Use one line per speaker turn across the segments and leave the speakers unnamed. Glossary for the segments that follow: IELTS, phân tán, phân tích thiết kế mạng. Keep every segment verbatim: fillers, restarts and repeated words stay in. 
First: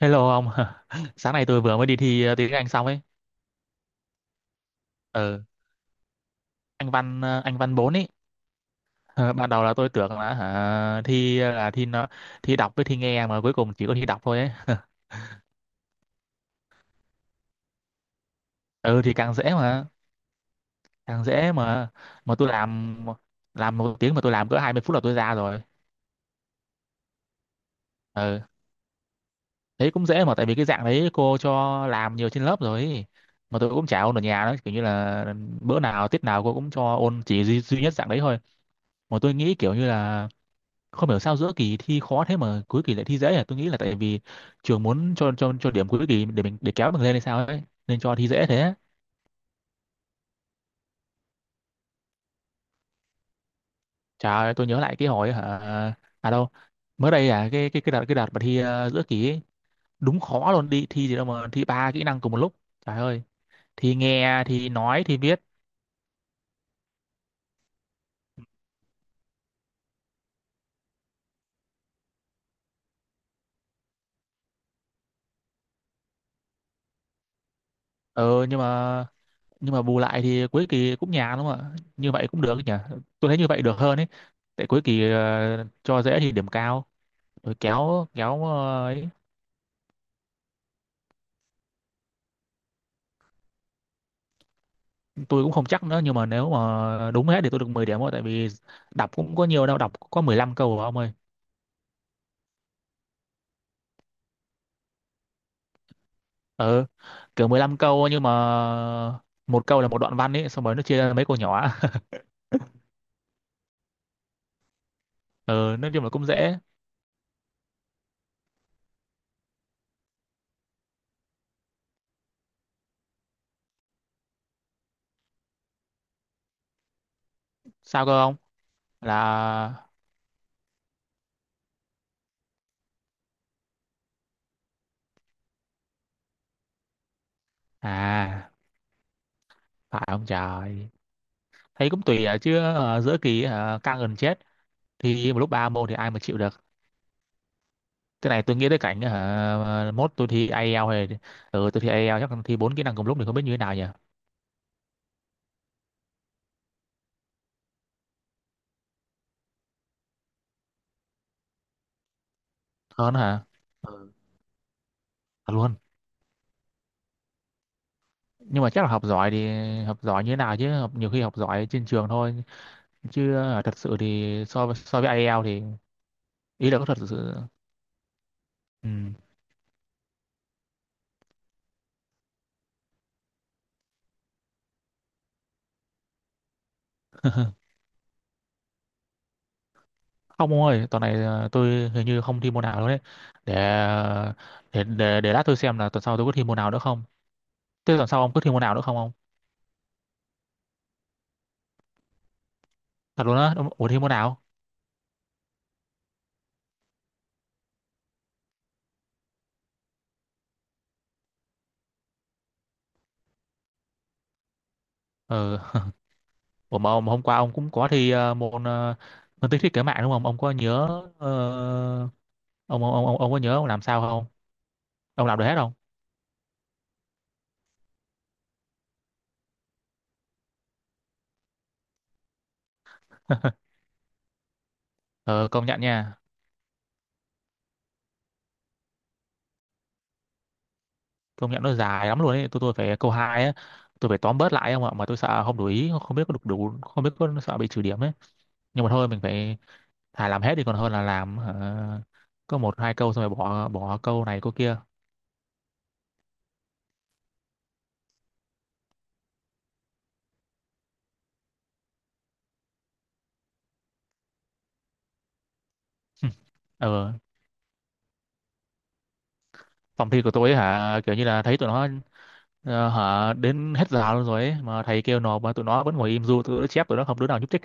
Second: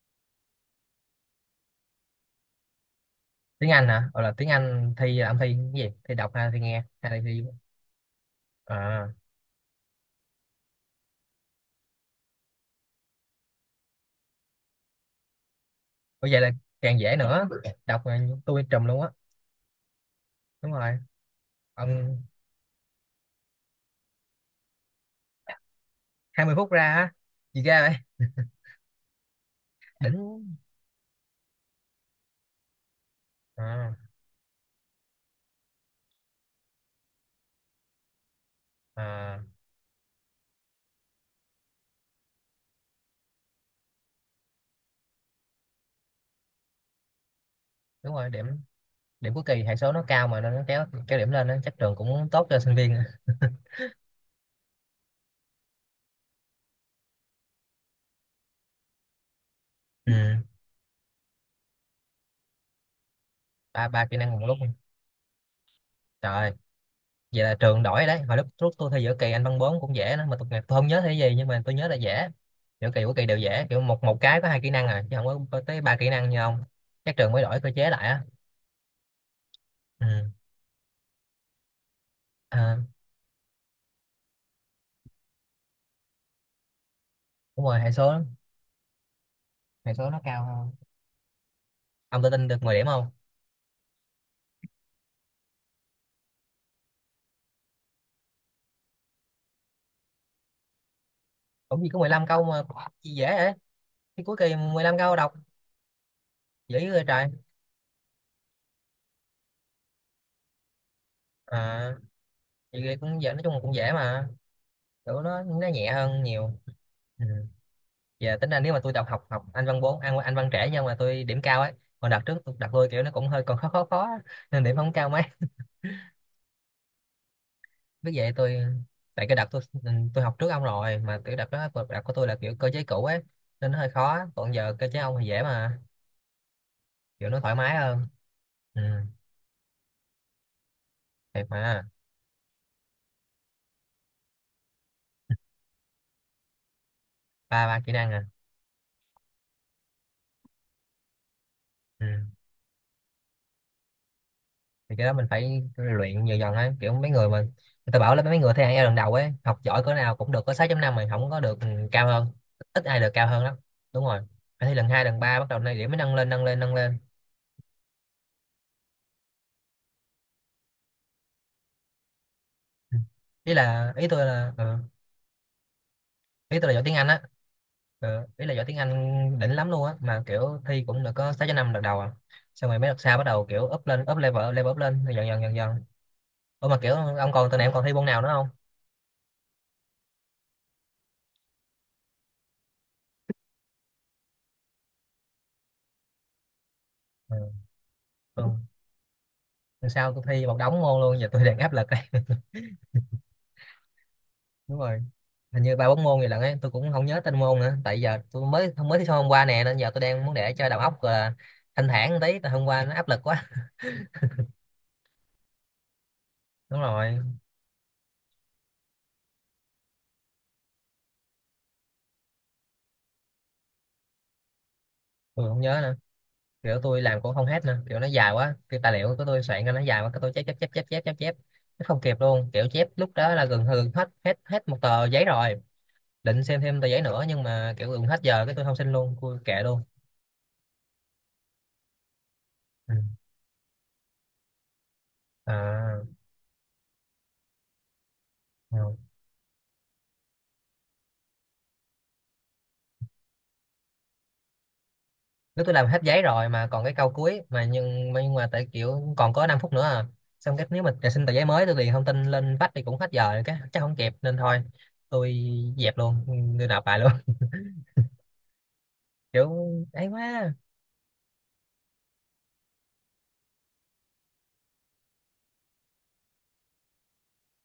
Hello ông, sáng nay tôi vừa mới đi thi ờ, tiếng Anh xong ấy.
Tiếng Anh hả? Hoặc là tiếng Anh thi, là ông
Ờ,
thi cái gì? Thi đọc hay là thi nghe
anh
hay là
văn ờ,
thi...
anh văn Bốn ấy.
À
Ờ, ban đầu là tôi tưởng là hả, thi ờ, là thi nó thi đọc với thi nghe mà cuối cùng chỉ có thi đọc thôi ấy.
có, vậy là càng dễ nữa. Đọc là tôi trùm luôn
Ừ
á.
thì càng dễ mà,
Đúng rồi
càng dễ mà
ông.
mà tôi làm làm một tiếng mà tôi làm cỡ hai mươi phút là tôi ra rồi.
hai mươi phút ra á? Gì ra vậy?
Ờ, đấy cũng dễ mà
Đỉnh.
tại vì cái dạng đấy cô cho làm nhiều trên lớp rồi ấy. Mà tôi cũng
À,
chả ôn ở nhà đó, kiểu như là bữa nào tiết nào cô cũng cho ôn chỉ duy, duy nhất dạng đấy thôi. Mà tôi
à,
nghĩ kiểu như là không hiểu sao giữa kỳ thi khó thế mà cuối kỳ lại thi dễ, à tôi nghĩ là tại vì trường muốn cho cho cho điểm cuối kỳ để mình để kéo mình lên hay sao ấy nên
đúng
cho thi
rồi,
dễ
điểm
thế.
điểm cuối kỳ hệ số nó cao mà nên nó kéo kéo điểm lên á, chắc trường cũng tốt cho sinh viên.
Trời ơi, tôi nhớ lại cái hồi hả à đâu mới đây, à cái cái cái đợt cái đợt mà thi ờ, giữa kỳ ấy,
Ừ.
đúng khó luôn, đi thi gì đâu mà thi ba kỹ năng cùng một lúc. Trời ơi,
ba
thi
ba kỹ năng
nghe
một lúc,
thi nói thi viết.
trời. Vậy là trường đổi đấy. Hồi lúc lúc tôi thi giữa kỳ anh văn bốn cũng dễ đó, mà tôi, tôi không nhớ thi gì nhưng mà tôi nhớ là dễ. Giữa kỳ của kỳ đều dễ, kiểu một một cái có hai kỹ năng à chứ không có có tới ba kỹ năng như ông. Chắc trường mới đổi cơ chế lại á.
ờ nhưng mà nhưng mà bù
Ừ.
lại thì cuối kỳ cũng nhàn đúng không ạ? Như vậy cũng được nhỉ,
À,
tôi thấy như vậy được hơn ấy. Tại cuối kỳ ờ, cho dễ thì điểm cao rồi
đúng rồi, hệ
kéo
số
kéo ờ, ấy.
hệ số nó cao hơn. Ông tự tin được mười điểm không?
Tôi cũng không chắc nữa nhưng mà nếu mà đúng hết thì tôi được mười điểm thôi, tại vì đọc cũng có nhiều đâu, đọc có mười lăm câu rồi ông ơi.
Cũng gì có mười lăm câu mà? Gì dễ vậy? Cái cuối kỳ mười lăm câu đọc,
Ừ,
dễ rồi trời.
kiểu mười lăm câu nhưng mà một câu là một đoạn văn ấy xong rồi nó chia ra mấy câu nhỏ.
À vậy cũng dễ, nói chung là cũng dễ mà. Kiểu nó nó
Ừ, nói
nhẹ
chung là
hơn
cũng
nhiều.
dễ.
Ừ. Giờ tính ra nếu mà tôi đọc học học anh văn bốn, anh anh văn trẻ nhưng mà tôi điểm cao ấy. Còn đợt trước tôi đặt tôi kiểu nó cũng hơi còn khó khó khó á, nên điểm không cao mấy.
Sao
Biết
cơ
vậy
ông?
tôi... Tại cái đợt tôi
Là
ừ, tôi học trước ông rồi mà, kiểu đợt đó đợt của tôi là kiểu cơ chế cũ ấy. Nên nó hơi khó, còn giờ cơ chế ông thì dễ mà, kiểu nó thoải mái hơn.
à
Ừ,
phải ông trời,
thiệt mà.
thấy cũng tùy à, chứ ờ, giữa kỳ ờ, căng gần chết, thì một lúc ba môn thì ai mà chịu được.
Ba ba kỹ năng à?
Cái này tôi nghĩ tới cảnh uh, mốt tôi thi ai eo hay ừ tôi thi
Ừ.
ai eo chắc là thi bốn kỹ năng cùng lúc thì không biết như thế nào nhỉ.
Thì cái đó mình phải luyện dần dần ấy, kiểu mấy người mà người ta bảo là mấy người thi IELTS lần đầu ấy, học giỏi cỡ nào cũng được có sáu chấm năm mà không có được ừ, cao hơn. Ít ai được
Hơn
cao hơn
hả?
lắm. Đúng rồi, phải thi lần hai lần ba bắt
Thật
đầu này
luôn,
điểm mới nâng lên nâng lên nâng lên.
nhưng mà chắc là học giỏi thì học giỏi như thế nào, chứ học nhiều khi học giỏi trên trường thôi,
Ừ.
chứ
ý
ờ, thật
là
sự
ý tôi
thì
là
so với
ờ,
so với ai eo thì
Ý tôi
ý
là
là
giỏi
có
tiếng
thật
Anh á.
sự.
Ờ, ý là giỏi tiếng
Ừ.
Anh đỉnh lắm luôn á mà kiểu thi cũng được có sáu chấm năm lần đầu à? Xong rồi mấy đợt sau bắt đầu kiểu up lên, up level, level up lên dần dần dần dần. Ủa mà kiểu ông còn tuần này, em còn thi môn nào nữa không?
Không ông ơi, tuần này ờ, tôi hình như không thi môn nào luôn đấy. Để ờ, để để để lát tôi xem là tuần sau tôi có thi môn nào nữa không.
Ừ.
Thế tuần sau ông có
Ừ.
thi môn nào nữa không ông?
Sao tôi thi một đống môn luôn, giờ tôi đang áp lực đây.
Thật luôn á ông, ủa thi môn nào?
Đúng rồi. Hình như ba bốn môn gì lận ấy, tôi cũng không nhớ tên môn nữa, tại giờ tôi mới mới thi xong hôm qua nè, nên giờ tôi đang muốn để cho đầu óc uh, thanh thản tí, tại hôm qua nó áp lực quá.
Ừ. Ủa
Đúng
mà ông
rồi,
hôm qua ông cũng có thi ờ, môn ờ, phân tích thiết kế mạng đúng không ông, có nhớ? Ờ, ông, ông ông ông có nhớ ông làm sao không? Ông làm được
tôi
hết
không
không?
nhớ nữa, kiểu tôi làm cũng không hết nữa, kiểu nó dài quá, cái tài liệu của tôi soạn ra nó dài quá cái tôi chép chép chép chép chép chép chép. Nó không kịp luôn, kiểu chép lúc đó là gần hư hết hết hết một tờ giấy
Ờ
rồi.
công nhận nha.
Định xem thêm tờ giấy nữa nhưng mà kiểu gần hết giờ cái tôi không xin luôn, tôi kệ luôn.
Công nhận nó dài lắm luôn ấy, tôi tôi
Ừ.
phải câu hai á. Tôi phải tóm bớt lại không ạ, mà tôi sợ không đủ ý,
À.
không biết có được đủ không, biết có sợ bị trừ điểm ấy. Nhưng mà
Ừ.
thôi mình phải thà làm hết đi còn hơn là làm hả, có một hai câu xong rồi bỏ bỏ câu này câu kia.
Nếu tôi làm hết giấy rồi mà còn cái câu cuối mà, nhưng mà, nhưng mà tại kiểu còn có năm phút nữa à. Xong cái nếu mà xin tờ giấy mới tôi điền thông tin lên vách thì cũng hết giờ rồi, cái chắc không kịp nên thôi tôi dẹp luôn, tôi nộp bài luôn.
Ờ,
Kiểu ấy
phòng thi của tôi
quá.
ấy, hả kiểu như là thấy tụi nó ờ, hả đến hết giờ luôn rồi ấy mà thầy kêu nộp mà tụi nó vẫn ngồi im du tụi nó chép, tụi nó không đứa nào nhúc nhích.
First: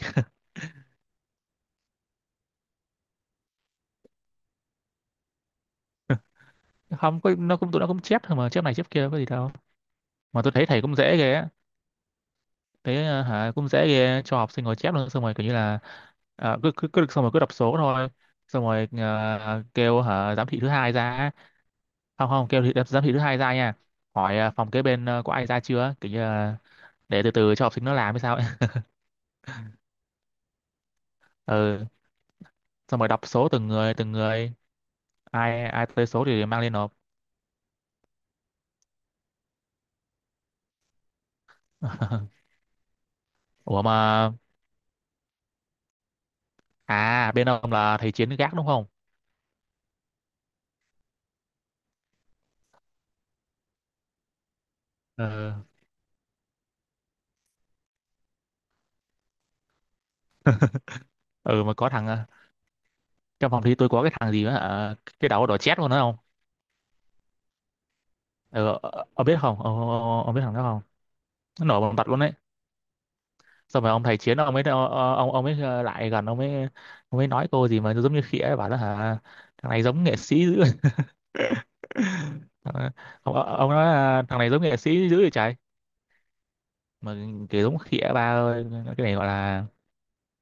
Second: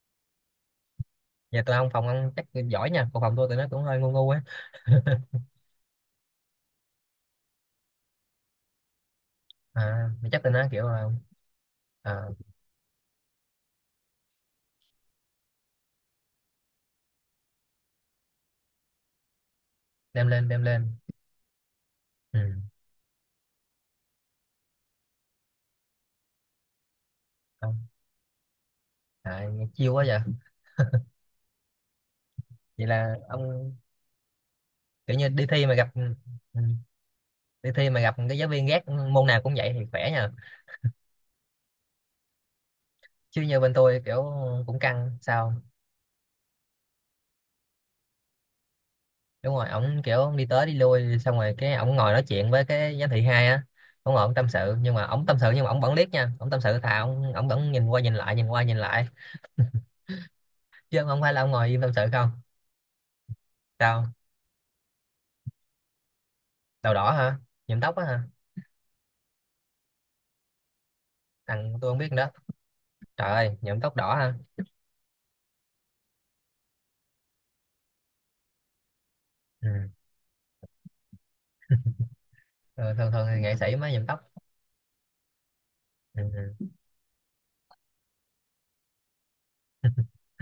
Giờ tôi không, phòng ông chắc giỏi nha, còn phòng tôi tụi nó cũng hơi ngu ngu á.
Không có, nó cũng tụi nó cũng chép thôi mà, chép này chép kia có gì đâu.
À mà
Mà
chắc
tôi
tụi
thấy
nó
thầy
kiểu
cũng
là,
dễ ghê á.
à,
Thế à, hả cũng dễ ghê cho học sinh ngồi chép luôn xong rồi kiểu như là à, cứ, cứ cứ xong rồi cứ đọc số thôi. Xong rồi à, kêu
đem
hả
lên
giám thị
đem
thứ hai
lên.
ra. Không
Ừ
không, kêu thị, giám thị thứ hai ra nha. Hỏi à, phòng kế bên à, có ai ra chưa kiểu như là để từ từ cho học
không,
sinh nó làm hay sao ấy.
à, chiêu quá vậy.
Ừ,
Vậy
xong rồi
là
đọc số từng
ông...
người từng người,
Kiểu như đi
ai
thi mà
ai
gặp ừ,
tới số thì
ừ,
mang lên nộp.
đi thi mà gặp cái giáo viên ghét môn nào cũng vậy thì khỏe nhờ. Chứ như bên
Ủa
tôi kiểu
mà
cũng căng sao?
à, bên ông là thầy Chiến gác đúng không?
Đúng rồi, ổng kiểu đi tới đi lui xong rồi cái ổng ngồi nói chuyện với cái giám thị hai á. Ổng ngồi ổng tâm sự nhưng mà ổng tâm sự nhưng
Ừ
mà ổng vẫn liếc nha, ổng tâm sự thà ổng ổng vẫn nhìn qua nhìn lại nhìn qua nhìn lại. Chứ không phải là ổng
ừ,
ngồi
mà
im
có
tâm sự
thằng à,
không.
trong phòng thi tôi có cái
Sao?
thằng gì mà hả cái đầu đỏ chét luôn đó.
Đầu đỏ hả? Nhuộm tóc á hả?
Ờ, ờ, ờ, ông biết không? Ông, ông, ông biết thằng đó không? Nó
Thằng...
nổi
tôi
bằng
không
mặt
biết
luôn
nữa.
đấy.
Trời ơi nhuộm
Xong rồi
tóc
ông
đỏ
thầy
hả?
Chiến ông ấy, ông ông ấy ờ, lại gần ông mới ông mới nói cô gì mà giống như khỉ ấy, bảo là hả
Ừ.
thằng này giống nghệ sĩ dữ. Ờ,
Ờ, thường thường
Ông,
thì nghệ
ông
sĩ
nói
mới nhuộm
là
tóc.
thằng này giống nghệ sĩ dữ vậy trời.
Ừ.
Mà kiểu giống khỉ ấy, ba ơi. Cái này gọi là
Ừ.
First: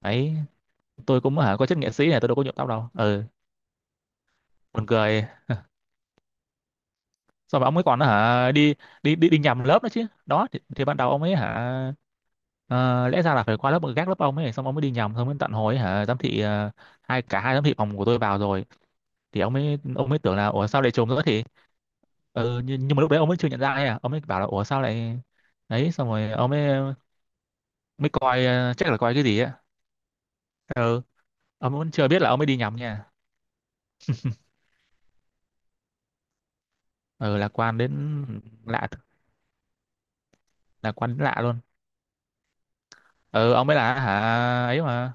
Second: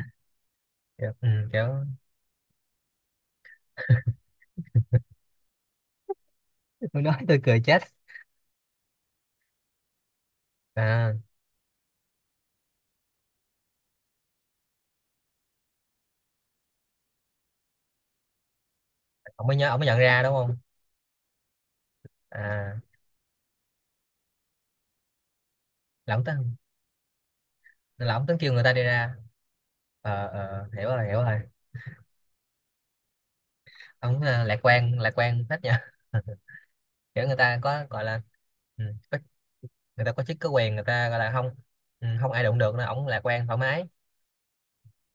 ấy,
Kiểu,
tôi
ừ.
cũng hả có
Kiểu
chất nghệ sĩ này tôi đâu có nhuộm tóc đâu. Ừ, buồn cười.
tôi nói tôi cười
Xong rồi ông
chết.
ấy còn hả đi đi đi đi nhầm lớp nữa chứ. Đó thì, thì ban đầu
À
ông ấy hả Ờ, lẽ ra là phải qua lớp gác lớp ông ấy xong ông mới đi nhầm, xong mới tận hồi ấy, hả giám thị ờ, hai, cả hai giám thị phòng của tôi vào rồi thì
ổng
ông
mới nhớ, ổng
mới
mới nhận
ông mới
ra đúng
tưởng là
không?
ủa sao lại trùng nữa thì ừ,
À,
nhưng, nhưng mà lúc đấy ông mới chưa nhận ra ấy à, ông mới bảo là ủa sao lại đấy xong
là ổng
rồi ông
tính...
mới mới
là ổng tính
coi
kêu người ta
ờ,
đi
chắc là coi
ra.
cái gì á.
Ờ ờ, hiểu
Ừ,
rồi, hiểu rồi.
ông vẫn chưa biết là ông mới đi nhầm nha.
Ông ờ, lạc quan lạc quan hết nha. Kiểu người
Ừ, lạc
ta
quan
có
đến
gọi là ừ,
lạ
có- người ta có chức có quyền người
lạc
ta
quan
gọi
đến
là
lạ
không?
luôn.
Ừ, không ai đụng được nên ổng lạc quan
Ừ,
thoải
ông mới
mái
là hả ấy mà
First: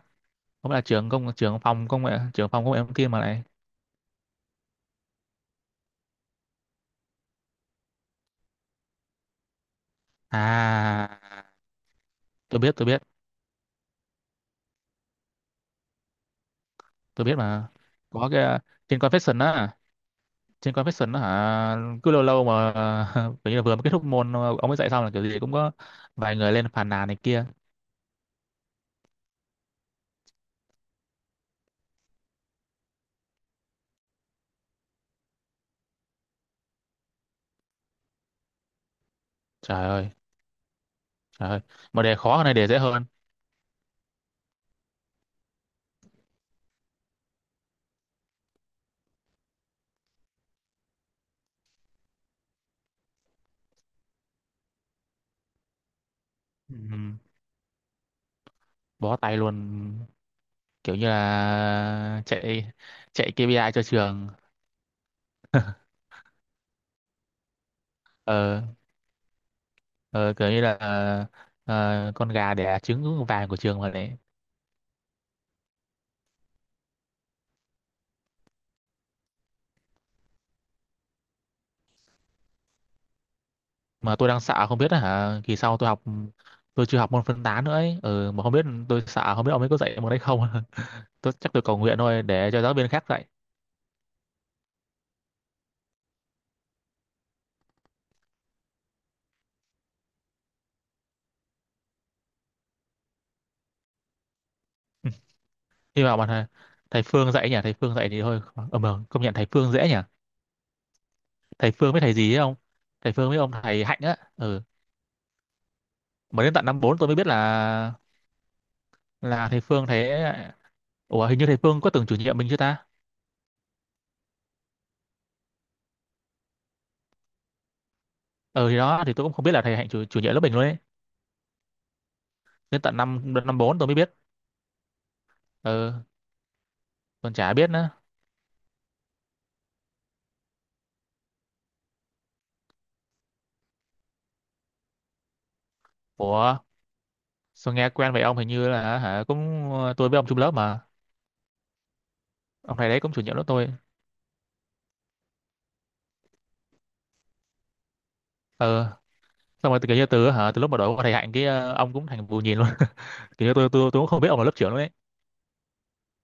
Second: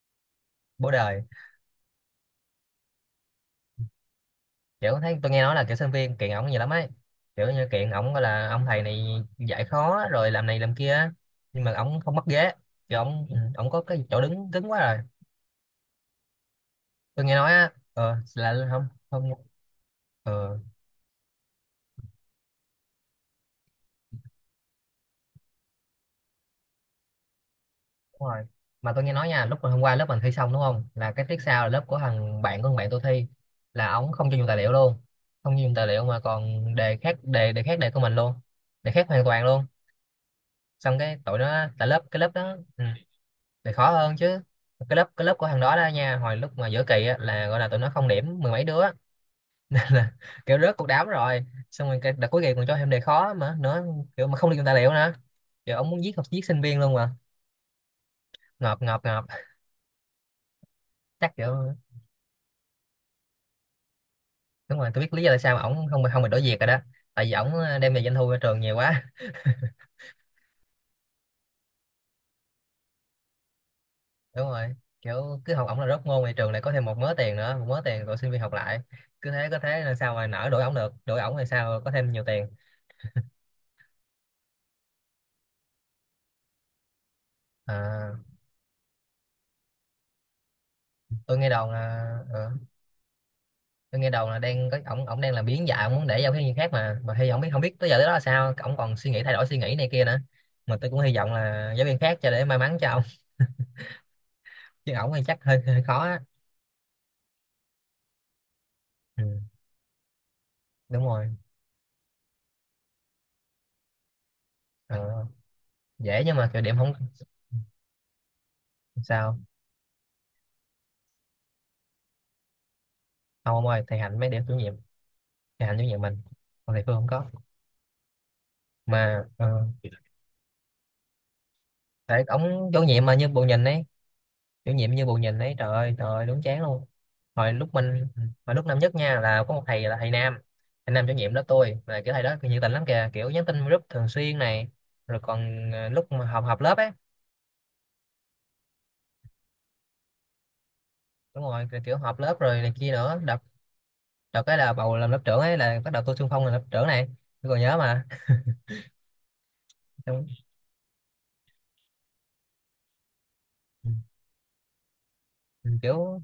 ông ấy là
bố
trưởng
đời.
công trưởng phòng công nghệ, trưởng phòng công nghệ thông tin mà lại
Kiểu thấy tôi nghe nói là kiểu sinh viên kiện ổng nhiều lắm ấy, kiểu như kiện ổng gọi là ông thầy này dạy khó rồi làm này làm kia á.
à.
Nhưng mà ổng không mất ghế,
tôi biết tôi
kiểu
biết
ổng ừ, ổng có cái chỗ đứng cứng quá rồi. Tôi
tôi
nghe
biết
nói
mà
á ờ
có cái à,
là không
trên
không
confession á,
ờ.
trên confession á hả cứ lâu lâu mà. Kiểu như là vừa mới kết thúc môn ờ, ông ấy dạy xong là kiểu gì cũng có vài người lên phàn nàn này kia.
Đúng rồi. Mà tôi nghe nói nha, lúc mà hôm qua lớp mình thi xong đúng không? Là cái tiết sau là lớp của thằng bạn của thằng bạn tôi thi, là ổng không cho dùng tài liệu luôn. Không cho dùng tài liệu mà còn đề khác đề đề khác đề của mình luôn. Đề khác hoàn toàn luôn.
Trời ơi,
Xong cái tụi
trời ơi,
nó tại lớp
mà đề
cái lớp
khó hơn này
đó
đề dễ
ừ,
hơn.
đề khó hơn chứ. Cái lớp cái lớp của thằng đó đó nha, hồi lúc mà giữa kỳ á, là gọi là tụi nó không điểm mười mấy đứa. Là kiểu rớt cuộc đám rồi. Xong rồi cái đợt cuối kỳ còn cho thêm đề khó mà nữa, kiểu mà không được dùng tài liệu nữa. Kiểu ông muốn giết học giết sinh
Ừ.
viên luôn mà. Ngợp ngợp
Bó
ngợp,
tay luôn, kiểu như
chắc kiểu...
là chạy chạy kê pi ai cho trường.
Đúng rồi, tôi biết lý do tại sao mà ổng không không bị đổi việc rồi đó. Tại vì ổng ờ, đem về doanh thu cho trường
Ờ,
nhiều quá.
ờ kiểu như là ờ, con gà đẻ trứng vàng của trường mà đấy.
Đúng rồi, kiểu cứ học ổng là rớt môn thì trường lại có thêm một mớ tiền nữa, một mớ tiền rồi sinh viên học lại, cứ thế có thế, là sao mà nỡ đuổi ổng được, đuổi ổng thì sao có thêm nhiều tiền.
Mà tôi đang sợ không biết là hả kỳ sau tôi học, tôi chưa học môn phân tán nữa ấy,
À,
ừ, mà không biết, tôi sợ không biết ông ấy có dạy môn đấy không. Tôi
tôi nghe
chắc tôi
đồn
cầu nguyện
là
thôi
ờ,
để cho giáo viên khác dạy.
tôi nghe đồn là đang có ổng ổng đang làm biến dạng, ổng muốn để giao cái viên khác, mà mà hy vọng biết, không biết tới giờ tới đó là sao ổng còn suy nghĩ thay đổi suy nghĩ này kia nữa. Mà tôi cũng hy vọng là giáo viên khác cho để may mắn cho ổng, chứ ổng thì chắc hơi, hơi khó
Nhưng mà
á.
mà thầy, thầy Phương dạy nhỉ, thầy Phương dạy thì thôi. Ờ mà
Ừ,
công nhận thầy Phương dễ nhỉ.
đúng rồi.
Thầy Phương với thầy gì ấy, không, thầy Phương với ông thầy Hạnh á ừ.
Ờ, dễ nhưng
Mà
mà
đến
kiểu
tận
điểm
năm
không.
bốn tôi mới biết là
Sao?
là thầy Phương thế. Ủa hình như thầy Phương có từng chủ nhiệm mình chưa ta?
Không ông ơi, thầy Hạnh mới để chủ nhiệm. Thầy Hạnh chủ nhiệm mình, còn thầy Phương không có.
Ừ thì đó, thì
Mà
tôi cũng không biết là
ờ,
thầy Hạnh chủ, chủ nhiệm lớp mình luôn ấy.
tại ông
Đến
chủ
tận
nhiệm mà như
năm
bù
năm
nhìn
bốn
ấy,
tôi mới biết.
chủ nhiệm như bù nhìn ấy, trời
Ừ,
ơi trời ơi đúng chán luôn.
còn
hồi
chả biết
lúc
nữa.
mình Hồi lúc năm nhất nha, là có một thầy là thầy Nam. Thầy Nam chủ nhiệm lớp tôi, là kiểu thầy đó nhiệt tình lắm kìa, kiểu nhắn tin group thường xuyên này, rồi còn ờ, lúc mà họp
Ủa,
họp lớp ấy.
sao nghe quen vậy ông, hình như là hả cũng tôi với ông chung lớp mà,
Đúng rồi, kiểu, kiểu họp lớp rồi này
ông thầy
kia
đấy cũng
nữa
chủ
đợt.
nhiệm lớp tôi.
Đợt cái là bầu làm lớp trưởng ấy là bắt đầu tôi xung phong làm lớp trưởng này, tôi còn nhớ mà.
Ờ, xong rồi từ kiểu như
Xong,
từ hả từ lúc mà đổi qua thầy Hạnh cái ờ, ông cũng thành bù nhìn luôn. Kiểu như tôi tôi tôi cũng không biết ông là lớp trưởng luôn đấy.
ừ, kiểu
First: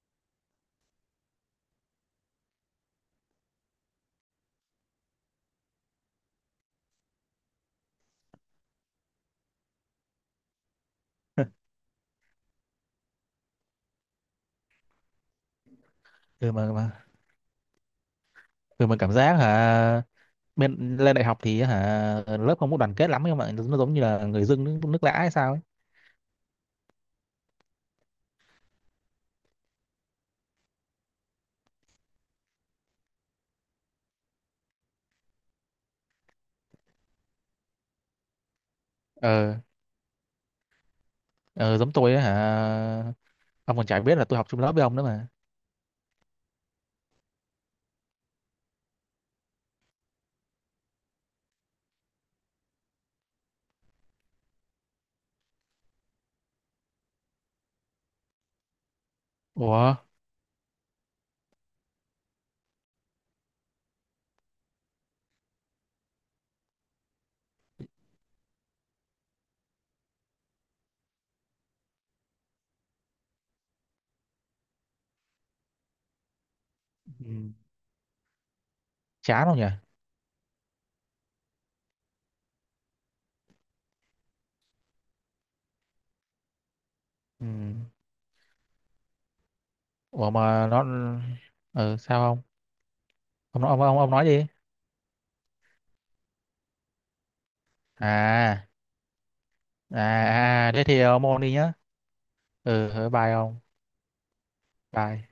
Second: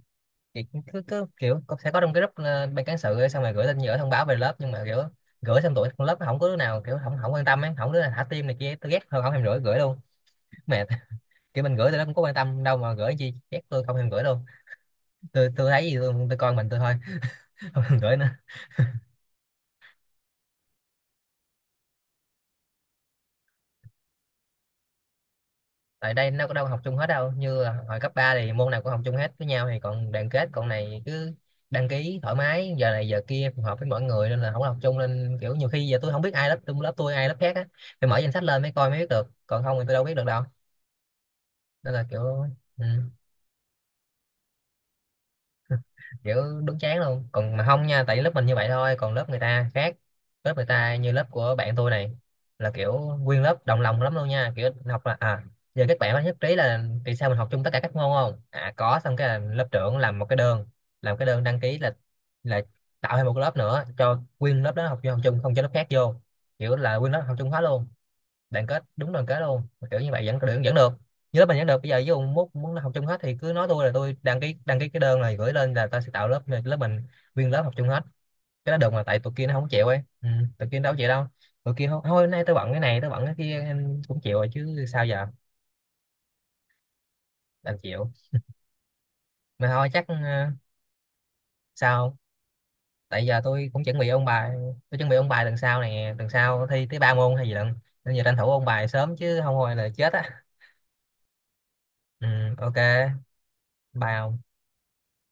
chị cứ cứ kiểu có- sẽ có trong cái group ờ, ban cán sự ấy, xong rồi gửi tin gửi thông báo về lớp nhưng mà kiểu... Gửi xong tụi con lớp nó không có đứa nào kiểu không không quan tâm ấy, không đứa nào thả tim này kia, tôi ghét hơn không thèm gửi gửi luôn. Mệt. Kiểu mình gửi tôi nó cũng có quan tâm đâu mà gửi chi, ghét tôi không thèm gửi luôn, tôi tôi thấy gì tôi, tôi
Ừ.
coi mình
mà,
tôi
mà
thôi. Không thèm gửi nữa.
ừ mà cảm giác hả bên lên đại học thì hả lớp không có đoàn kết lắm nhưng mà nó giống như là người dưng nước, nước lã hay sao ấy.
Tại đây nó có đâu học chung hết đâu, như là hồi cấp ba thì môn nào cũng học chung hết với nhau thì còn đoàn kết còn này cứ... Đăng ký thoải mái giờ này giờ kia phù hợp với mọi người, nên là không có học chung nên kiểu nhiều khi giờ tôi không biết ai lớp tôi lớp tôi ai lớp khác á. Phải mở danh sách lên mới coi mới biết được,
Ờ,
còn không thì tôi đâu biết được đâu.
ờ giống
Nên là
tôi
kiểu.
ấy, hả
Ừ.
ông còn chả biết là tôi học chung lớp với ông nữa mà.
Kiểu đúng chán luôn. Còn mà không nha tại lớp mình như vậy thôi, còn lớp người ta khác. Lớp người ta như lớp của bạn tôi này, là kiểu... Nguyên lớp đồng lòng lắm luôn nha, kiểu học là à giờ các bạn có nhất trí là vì sao mình học chung tất cả các môn không? À có. Xong cái là lớp
Ủa,
trưởng làm một cái đơn. Làm cái đơn đăng ký là là tạo thêm một cái lớp nữa cho nguyên lớp đó học chung, học chung không cho lớp khác vô. Kiểu là nguyên lớp học chung hết luôn. Đoàn kết, đúng đoàn kết luôn. Kiểu như vậy vẫn vẫn, vẫn được. Nhớ mình vẫn được bây giờ với ông, muốn muốn học chung hết thì cứ nói tôi là tôi đăng ký đăng ký cái đơn này gửi lên là ta sẽ tạo lớp lớp mình. Nguyên
ừ.
lớp học chung hết. Cái đó được mà, tại tụi
Chán
kia nó
không nhỉ?
không chịu ấy ừ. Tụi kia đâu chịu đâu. Tụi kia thôi thôi hôm nay tôi bận cái này, tôi bận cái kia, em cũng chịu rồi chứ sao giờ,
Ừ.
đành chịu. Mà thôi chắc ờ,
Ủa mà nó ờ
sao,
sao không?
tại giờ
Ông
tôi
nói ông
cũng chuẩn
ông
bị
ông
ôn
nói đi.
bài, tôi chuẩn bị ôn bài lần sau này lần sau thi tới ba môn hay gì lận. Nên giờ tranh thủ ôn
À,
bài sớm chứ không thôi là chết
à,
á.
à thế thì ông môn đi nhá.
Ừ, ok.
Ừ ừ, bye ông.
Bài ông.
Bye.